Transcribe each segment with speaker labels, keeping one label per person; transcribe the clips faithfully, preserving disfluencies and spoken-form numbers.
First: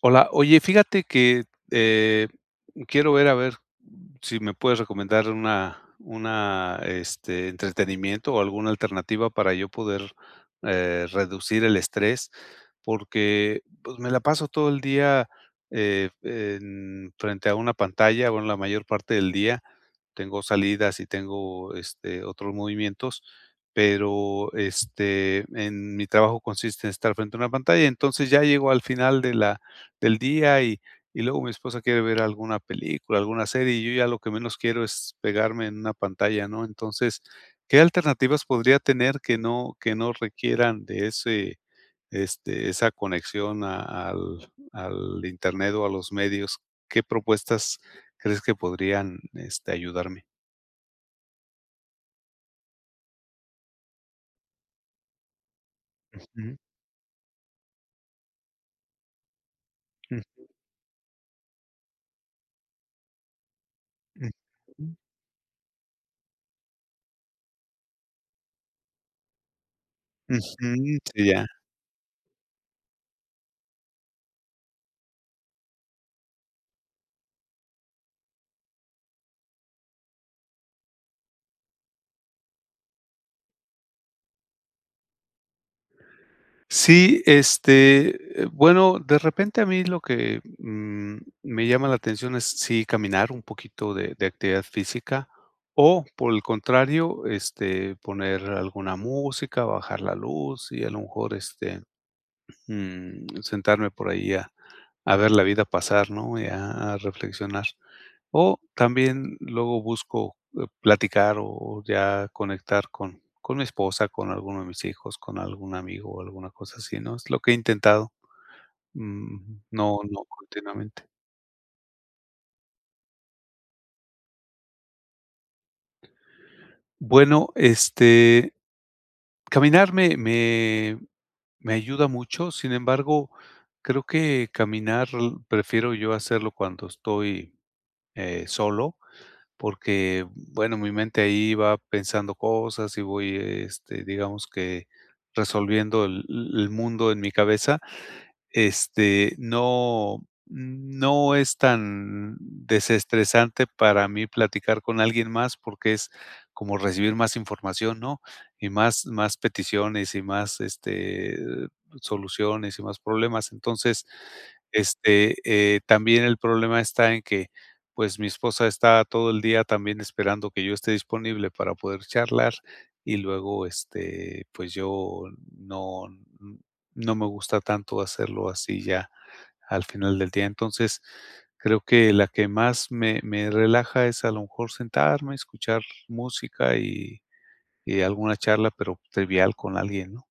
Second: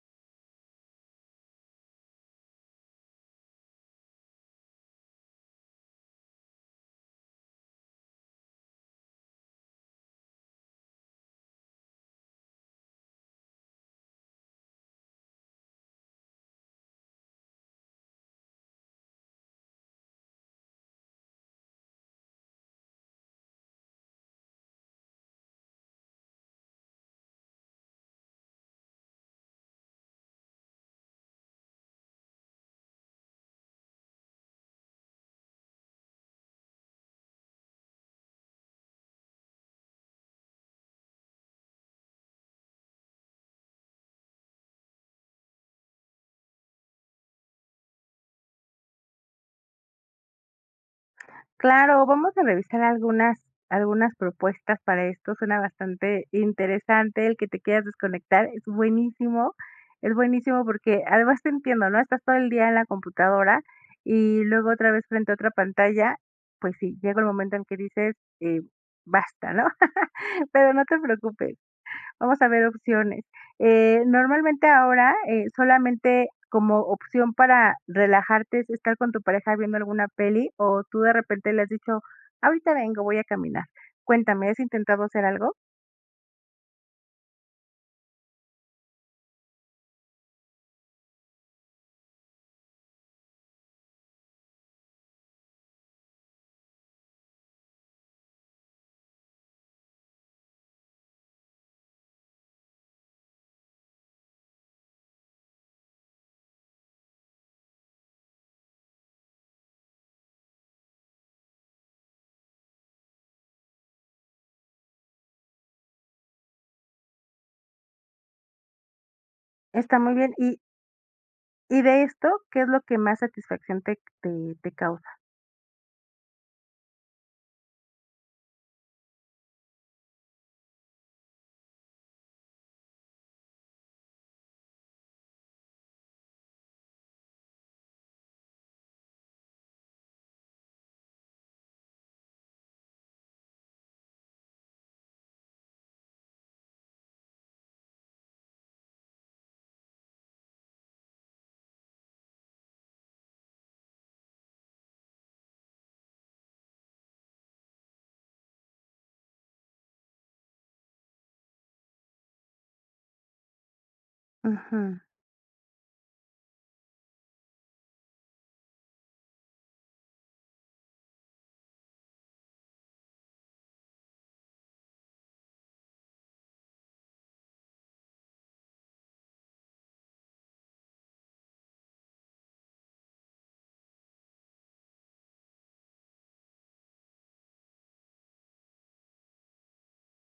Speaker 1: Hola, oye, fíjate que eh, quiero ver a ver si me puedes recomendar una, una este, entretenimiento o alguna alternativa para yo poder eh, reducir el estrés, porque pues, me la paso todo el día eh, en- frente a una pantalla, bueno, la mayor parte del día tengo salidas y tengo este, otros movimientos, pero este, en mi trabajo consiste en estar frente a una pantalla. Entonces ya llego al final de la del día y y luego mi esposa quiere ver alguna película, alguna serie, y yo ya lo que menos quiero es pegarme en una pantalla, ¿no? Entonces, ¿qué alternativas podría tener que no que no requieran de ese, este, esa conexión a al al Internet o a los medios? ¿Qué propuestas crees que podrían, este, ayudarme?
Speaker 2: Claro, vamos a revisar algunas algunas propuestas para esto. Suena bastante
Speaker 1: Ujú,
Speaker 2: interesante el que te quieras desconectar. Es buenísimo, es buenísimo porque además te entiendo, ¿no? Estás todo el día en la computadora
Speaker 1: ujú,
Speaker 2: y luego otra
Speaker 1: ujú,
Speaker 2: vez frente a otra pantalla. Pues sí, llega el momento en que dices, eh, basta, ¿no? Pero no te
Speaker 1: ujú, sí, ya.
Speaker 2: preocupes. Vamos a ver opciones. Eh, normalmente ahora, eh, solamente como opción para relajarte es estar con tu pareja viendo alguna peli, o tú de repente le has dicho, ahorita vengo, voy a caminar. Cuéntame, ¿has intentado hacer algo?
Speaker 1: Sí, este, eh, bueno, de repente a mí lo que mm, me llama la atención es sí caminar un poquito de, de actividad física o por el contrario, este, poner alguna música, bajar la luz y a lo mejor este, Mm, sentarme por ahí a a ver la vida pasar, ¿no? Y a a reflexionar. O también luego busco, eh, platicar o ya conectar con con mi esposa, con alguno de mis hijos, con algún amigo o alguna cosa así, ¿no? Es lo que he intentado, mm, no
Speaker 2: Está muy
Speaker 1: no
Speaker 2: bien. Y,
Speaker 1: continuamente.
Speaker 2: y de esto, ¿qué es lo que más satisfacción te, te, te causa?
Speaker 1: Bueno, este, caminar me me me ayuda mucho, sin embargo, creo que caminar l- prefiero yo hacerlo cuando estoy, eh, solo. Porque, bueno, mi mente ahí va pensando cosas y voy, este, digamos que resolviendo el el mundo en mi cabeza. este, no no es tan desestresante para mí platicar con alguien más, porque es como recibir más información, ¿no? Y más más peticiones y más, este, soluciones y más problemas. Entonces,
Speaker 2: Ujú.
Speaker 1: este, eh, también el problema está en que, pues, mi esposa está todo el día también esperando que yo esté disponible para poder charlar y luego, este, pues, yo no no me gusta tanto hacerlo así ya al final del día. Entonces, creo que la que más me, me relaja es a lo mejor sentarme, escuchar música y, y alguna charla, pero trivial con alguien, ¿no?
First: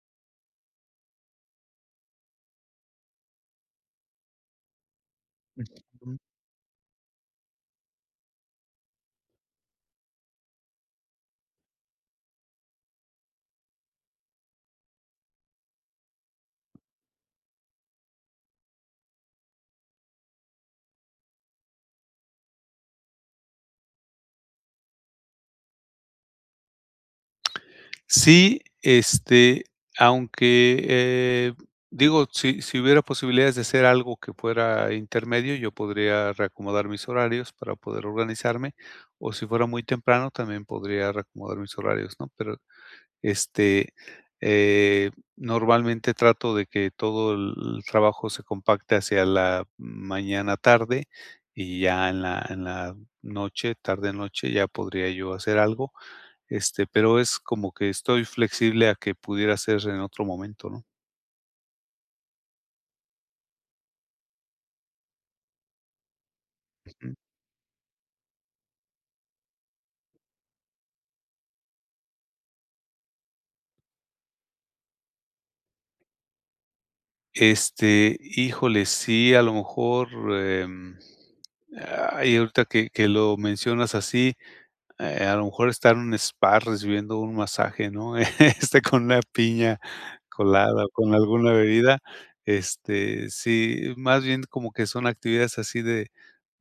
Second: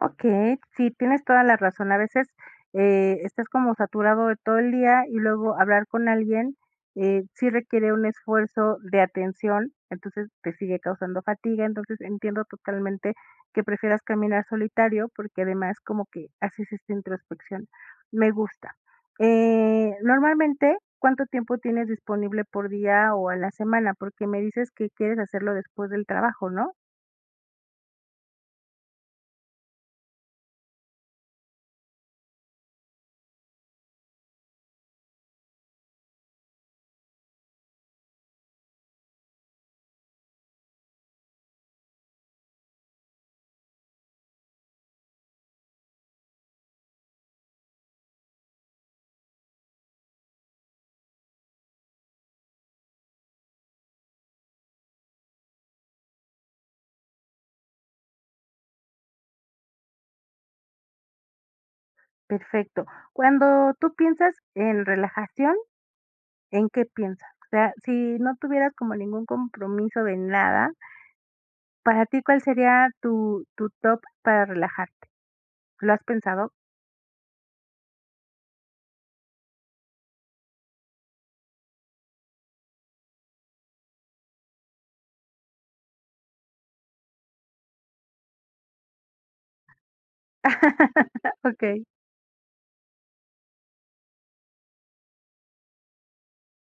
Speaker 2: Okey, sí, tienes toda la razón. A veces, eh, estás como saturado de todo el día, y luego hablar con
Speaker 1: Ujú.
Speaker 2: alguien, eh, sí requiere un esfuerzo de atención, entonces te sigue causando fatiga. Entonces, entiendo totalmente que prefieras caminar solitario, porque además como que haces esta introspección. Me gusta. Eh, normalmente, ¿cuánto tiempo tienes disponible por día o a la semana? Porque me dices que quieres hacerlo después del trabajo, ¿no?
Speaker 1: Sí, este, aunque eh, digo, si, si hubiera posibilidades de hacer algo que fuera intermedio, yo podría reacomodar mis horarios para poder organizarme, o si fuera muy temprano, también podría reacomodar mis horarios, ¿no? Pero Este, eh, normalmente trato de que todo el trabajo se compacte hacia la mañana tarde y ya en la en la noche, tarde noche, ya podría yo hacer algo, este, pero es como que estoy flexible a que pudiera ser en otro momento, ¿no?
Speaker 2: Perfecto. Cuando tú piensas en relajación, ¿en qué
Speaker 1: Ujú.
Speaker 2: piensas? O sea, si no tuvieras como ningún compromiso de nada, para ti, ¿cuál sería tu tu top para relajarte? ¿Lo has pensado?
Speaker 1: Este, híjole, sí, a lo mejor, em, ay, ahorita que que lo mencionas así, Eh, a lo mejor estar en un spa recibiendo un masaje, ¿no? Este, con una piña colada o con alguna
Speaker 2: Okey.
Speaker 1: bebida. Este, sí, más bien como que son actividades así de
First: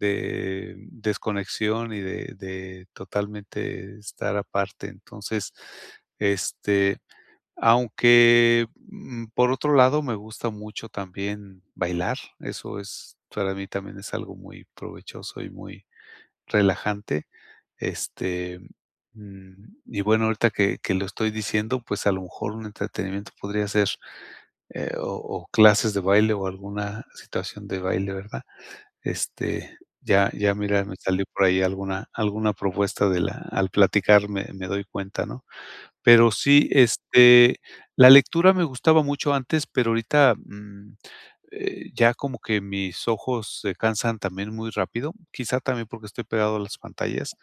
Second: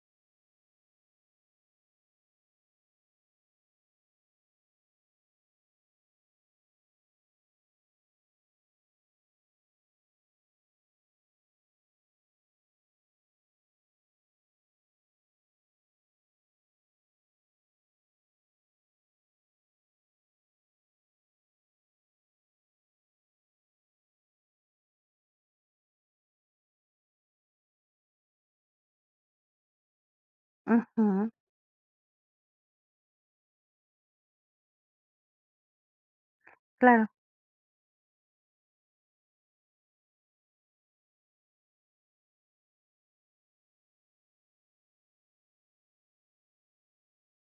Speaker 1: de desconexión y de de totalmente estar aparte. Entonces, este, aunque, mm, por otro lado, me gusta mucho también bailar, eso es para mí también es algo muy provechoso y muy relajante. este, mm, y bueno, ahorita que que lo estoy diciendo, pues, a lo mejor un entretenimiento podría ser, eh, o o clases de baile o alguna situación de baile, ¿verdad? Este, ya ya mira, me salió
Speaker 2: Ujú.
Speaker 1: por ahí alguna alguna propuesta de la al platicar me me doy cuenta, ¿no? Pero sí,
Speaker 2: Claro.
Speaker 1: este, la lectura me gustaba mucho antes, pero ahorita, mm, eh, ya como que mis ojos se cansan también muy rápido, quizá también porque estoy pegado a las pantallas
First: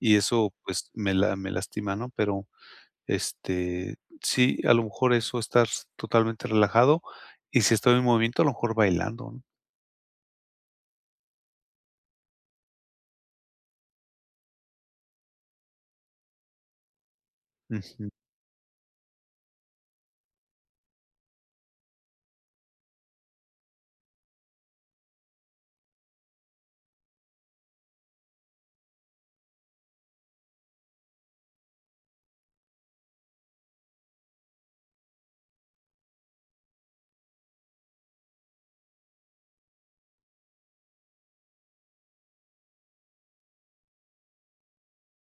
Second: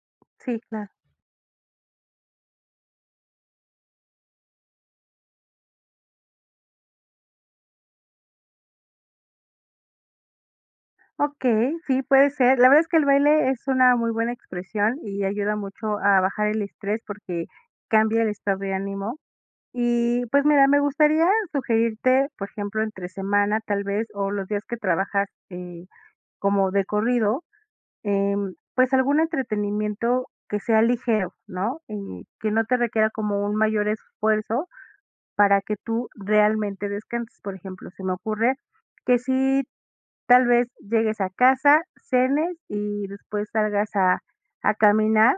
Speaker 1: y eso,
Speaker 2: Sí,
Speaker 1: pues,
Speaker 2: claro.
Speaker 1: me la me lastima, ¿no? Pero, este, sí, a lo mejor eso, estar totalmente relajado y si estoy en movimiento, a lo mejor bailando, ¿no?
Speaker 2: Okey, sí, puede ser. La verdad es que el baile es una muy buena expresión y ayuda mucho a bajar el estrés, porque
Speaker 1: Ujú,
Speaker 2: cambia el estado de ánimo. Y pues mira, me gustaría sugerirte, por ejemplo, entre semana, tal vez, o los días que trabajas, eh, como de corrido, em, pues, algún entretenimiento que sea ligero, ¿no? Eh, que no te requiera como un mayor esfuerzo para que tú realmente descanses. Por ejemplo, se me ocurre que si tal vez llegues a casa, cenes y después salgas a a caminar,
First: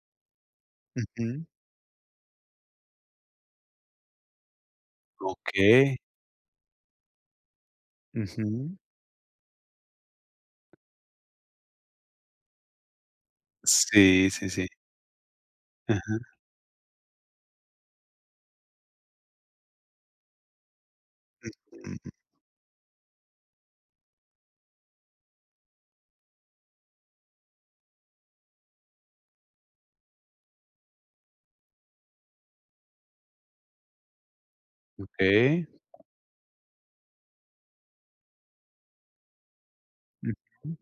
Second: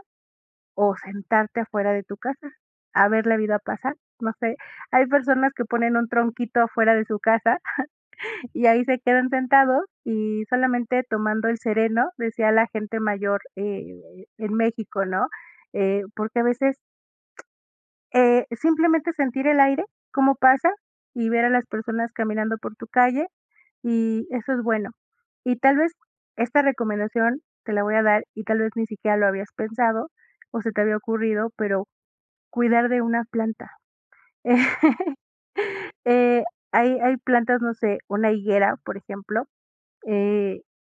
Speaker 2: o
Speaker 1: ujú.
Speaker 2: sentarte afuera de tu casa a ver la vida pasar. No sé, hay personas que
Speaker 1: Okey.
Speaker 2: ponen un tronquito afuera de su casa y
Speaker 1: Ujú.
Speaker 2: ahí se quedan sentados y solamente tomando el sereno, decía la gente mayor, eh,
Speaker 1: Sí, sí,
Speaker 2: en
Speaker 1: sí.
Speaker 2: México, ¿no? Eh,
Speaker 1: Ajá.
Speaker 2: porque a veces eh, simplemente sentir el aire, cómo pasa, y ver a las
Speaker 1: Mm,
Speaker 2: personas caminando por tu calle, y eso es bueno. Y tal vez esta recomendación te la voy a dar, y tal vez ni siquiera lo habías pensado o se te había ocurrido, pero cuidar de una planta.
Speaker 1: okey.
Speaker 2: Eh, hay hay plantas, no sé, una higuera, por ejemplo, eh,
Speaker 1: Ujú.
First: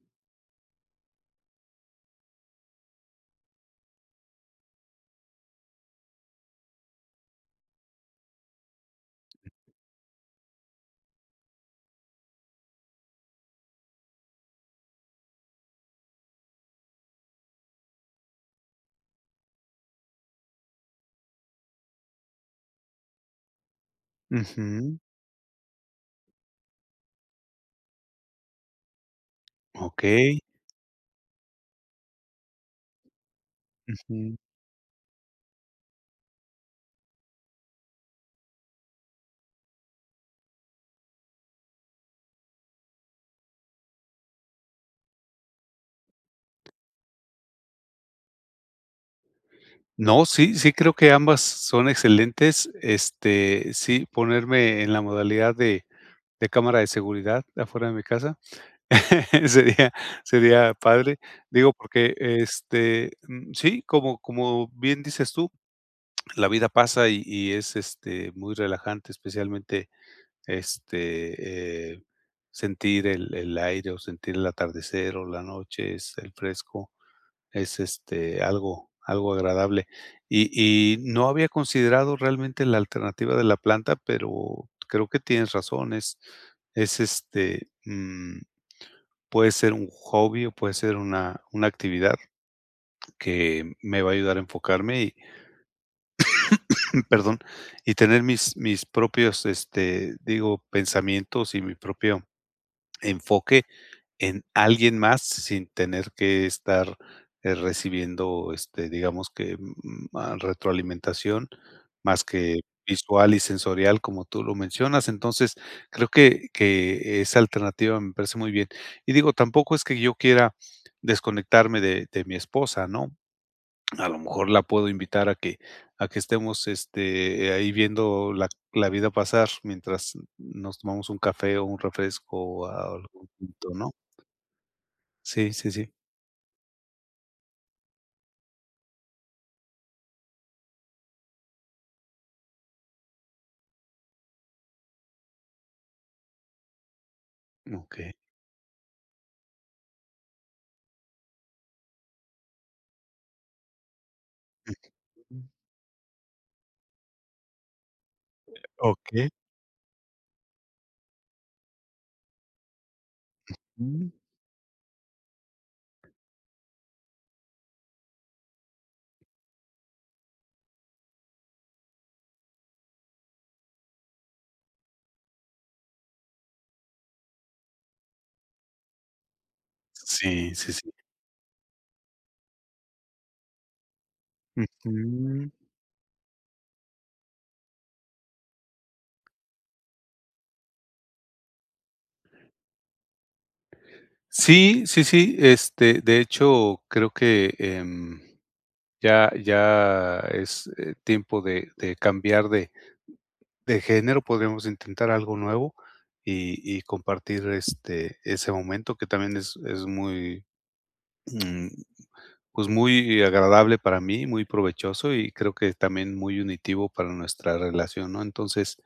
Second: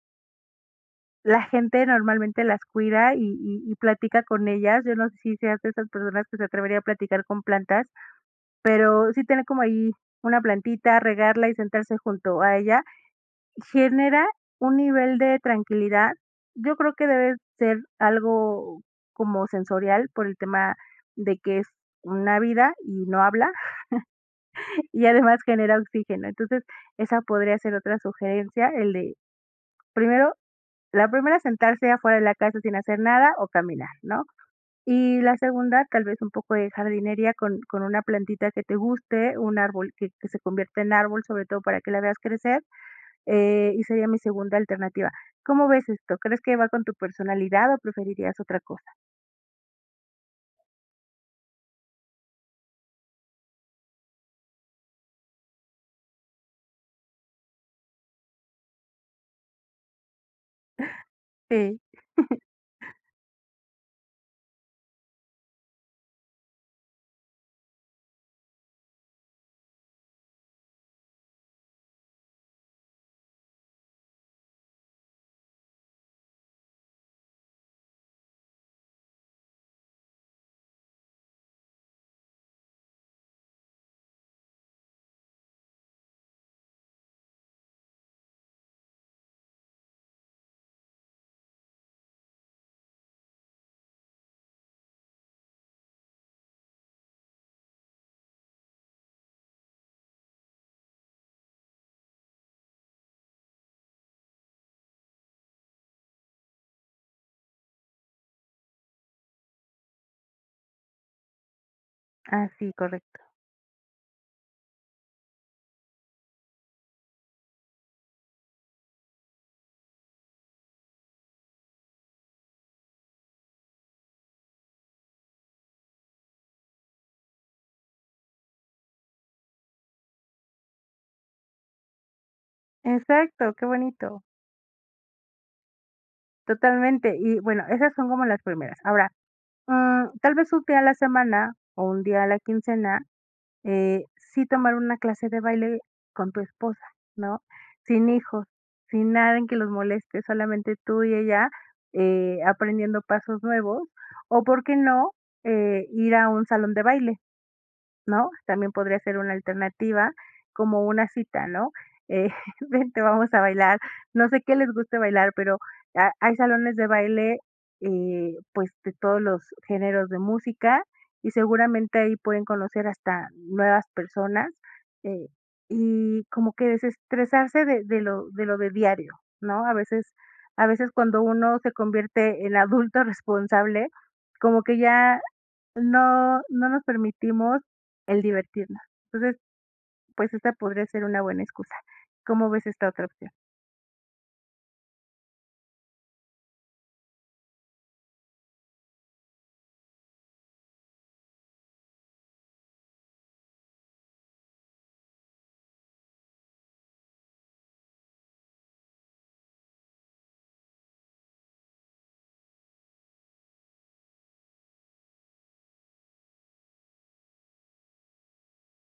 Speaker 2: la gente normalmente las cuida, y y y platica con ellas. Yo no sé si seas de esas personas que se atrevería a platicar con plantas, pero sí tener como ahí una plantita, regarla y sentarse junto a ella, genera un nivel de tranquilidad. Yo creo que debe ser algo como sensorial, por el tema de que es una vida y no habla.
Speaker 1: Ujú.
Speaker 2: Y además genera oxígeno. Entonces, esa podría ser otra sugerencia, el de primero,
Speaker 1: Okey.
Speaker 2: la primera, sentarse afuera de la casa sin hacer nada o caminar, ¿no?
Speaker 1: Mm,
Speaker 2: Y la segunda, tal vez un poco de jardinería con, con una plantita que te guste, un árbol que, que se convierta en árbol, sobre todo para que la veas crecer. Eh, y sería mi segunda alternativa. ¿Cómo ves esto? ¿Crees que va con tu personalidad o preferirías otra cosa?
Speaker 1: no, sí, sí creo que ambas son excelentes. Este, sí, ponerme en la modalidad de de cámara de seguridad afuera de mi casa sería sería padre. Digo,
Speaker 2: Sí.
Speaker 1: porque, este, mm, sí, como como bien dices tú, la vida pasa y y es, este, muy relajante, especialmente, este, eh, sentir el el aire o sentir el atardecer o la noche, es el fresco. Es, este, algo algo agradable. Y y no había considerado realmente la alternativa de la planta, pero creo que tienes razón. Es es, este, mm, Puede ser un hobby o puede ser una una actividad que me va a ayudar a enfocarme y perdón, y tener mis mis propios, este, digo, pensamientos y mi propio enfoque en alguien más sin tener que estar, eh, recibiendo, este, digamos que, mm, ah, retroalimentación más que
Speaker 2: Así, correcto.
Speaker 1: visual y sensorial, como tú lo mencionas. Entonces, creo que que esa alternativa me parece muy bien. Y digo, tampoco es que yo quiera desconectarme de de mi esposa, ¿no? A lo mejor la puedo invitar a que a que estemos, este, ahí viendo la la vida pasar mientras nos tomamos un café o un refresco o algún
Speaker 2: Exacto, qué
Speaker 1: punto, ¿no?
Speaker 2: bonito.
Speaker 1: Sí, sí, sí.
Speaker 2: Totalmente. Y bueno, esas son como las primeras. Ahora, Mm, tal vez un día a la semana o un día a la quincena, eh, sí tomar una clase de baile con tu esposa, ¿no? Sin
Speaker 1: Okey.
Speaker 2: hijos, sin nada en que los moleste, solamente tú y ella, eh, aprendiendo pasos nuevos, o por qué no, eh, ir a un salón de baile, ¿no? También podría ser
Speaker 1: Okey.
Speaker 2: una alternativa, como una cita, ¿no? Eh, vente, vamos a bailar.
Speaker 1: Mm.
Speaker 2: No sé qué les guste bailar, pero ha- hay salones de baile, eh, pues de todos los géneros de música, y seguramente ahí pueden conocer hasta nuevas personas, eh, y como que desestresarse de, de lo, de lo de diario, ¿no? A veces,
Speaker 1: Sí,
Speaker 2: a
Speaker 1: sí, sí.
Speaker 2: veces cuando uno se convierte en adulto responsable, como que ya
Speaker 1: Ujú.
Speaker 2: no, no nos permitimos el divertirnos. Entonces, pues, esta podría ser una buena excusa. ¿Cómo ves esta otra opción?
Speaker 1: Sí, sí, sí, este, de hecho, creo que, em, ya ya es, eh, tiempo de de cambiar de de género, podríamos intentar algo nuevo y y compartir, este, ese momento que también es es muy, mm, pues, muy agradable para mí, muy provechoso y creo que también muy unitivo para nuestra relación, ¿no? Entonces,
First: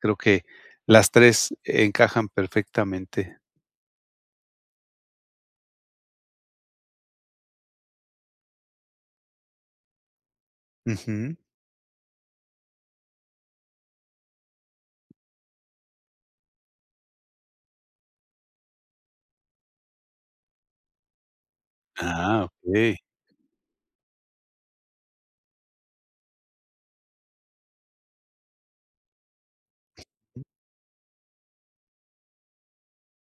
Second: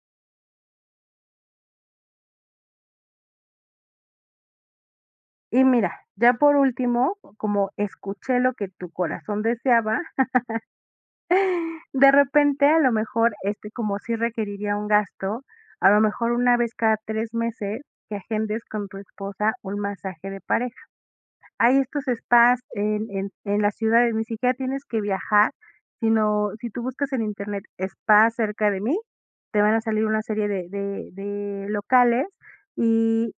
Speaker 1: creo que las tres encajan perfectamente.
Speaker 2: Y mira, ya por último, como escuché lo que tu corazón deseaba,
Speaker 1: Ujú.
Speaker 2: de repente, a lo mejor, este, como si requeriría un gasto, a lo mejor una vez cada tres meses que agendes con tu esposa un masaje de pareja. Hay estos
Speaker 1: Ah,
Speaker 2: spas
Speaker 1: okey.
Speaker 2: en en en las ciudades, ni siquiera tienes que viajar, sino si tú buscas en Internet spa cerca de mí, te van a salir una serie de de de locales y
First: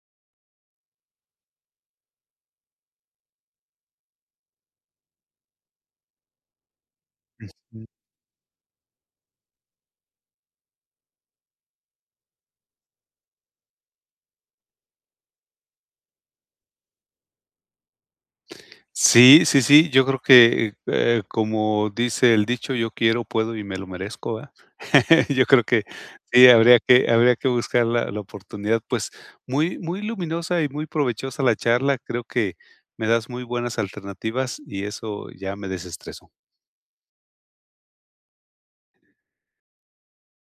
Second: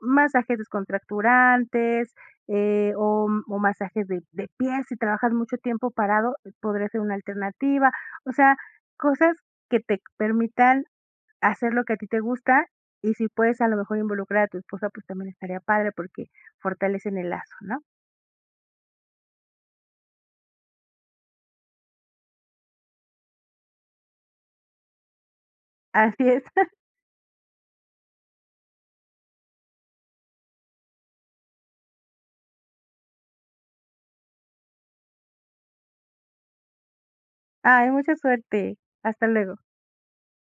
Speaker 2: masajes descontracturantes, eh, o o masajes de de pies, si trabajas mucho tiempo parado, eh, podría ser una
Speaker 1: Ujú.
Speaker 2: alternativa. O sea, cosas que te permitan hacer lo que a ti te gusta, y si puedes a lo mejor involucrar a tu esposa, pues también estaría padre porque fortalecen el lazo, ¿no?
Speaker 1: Sí, sí, sí, yo creo que, eh, como dice el dicho: "Yo quiero, puedo y me lo merezco", ¿verdad? Yo creo que
Speaker 2: Así es.
Speaker 1: sí, habría que habría que buscar la la oportunidad, pues, muy muy luminosa y muy provechosa la charla. Creo que me das muy buenas alternativas y eso ya me desestresó.
Speaker 2: Ay, mucha suerte. Hasta luego.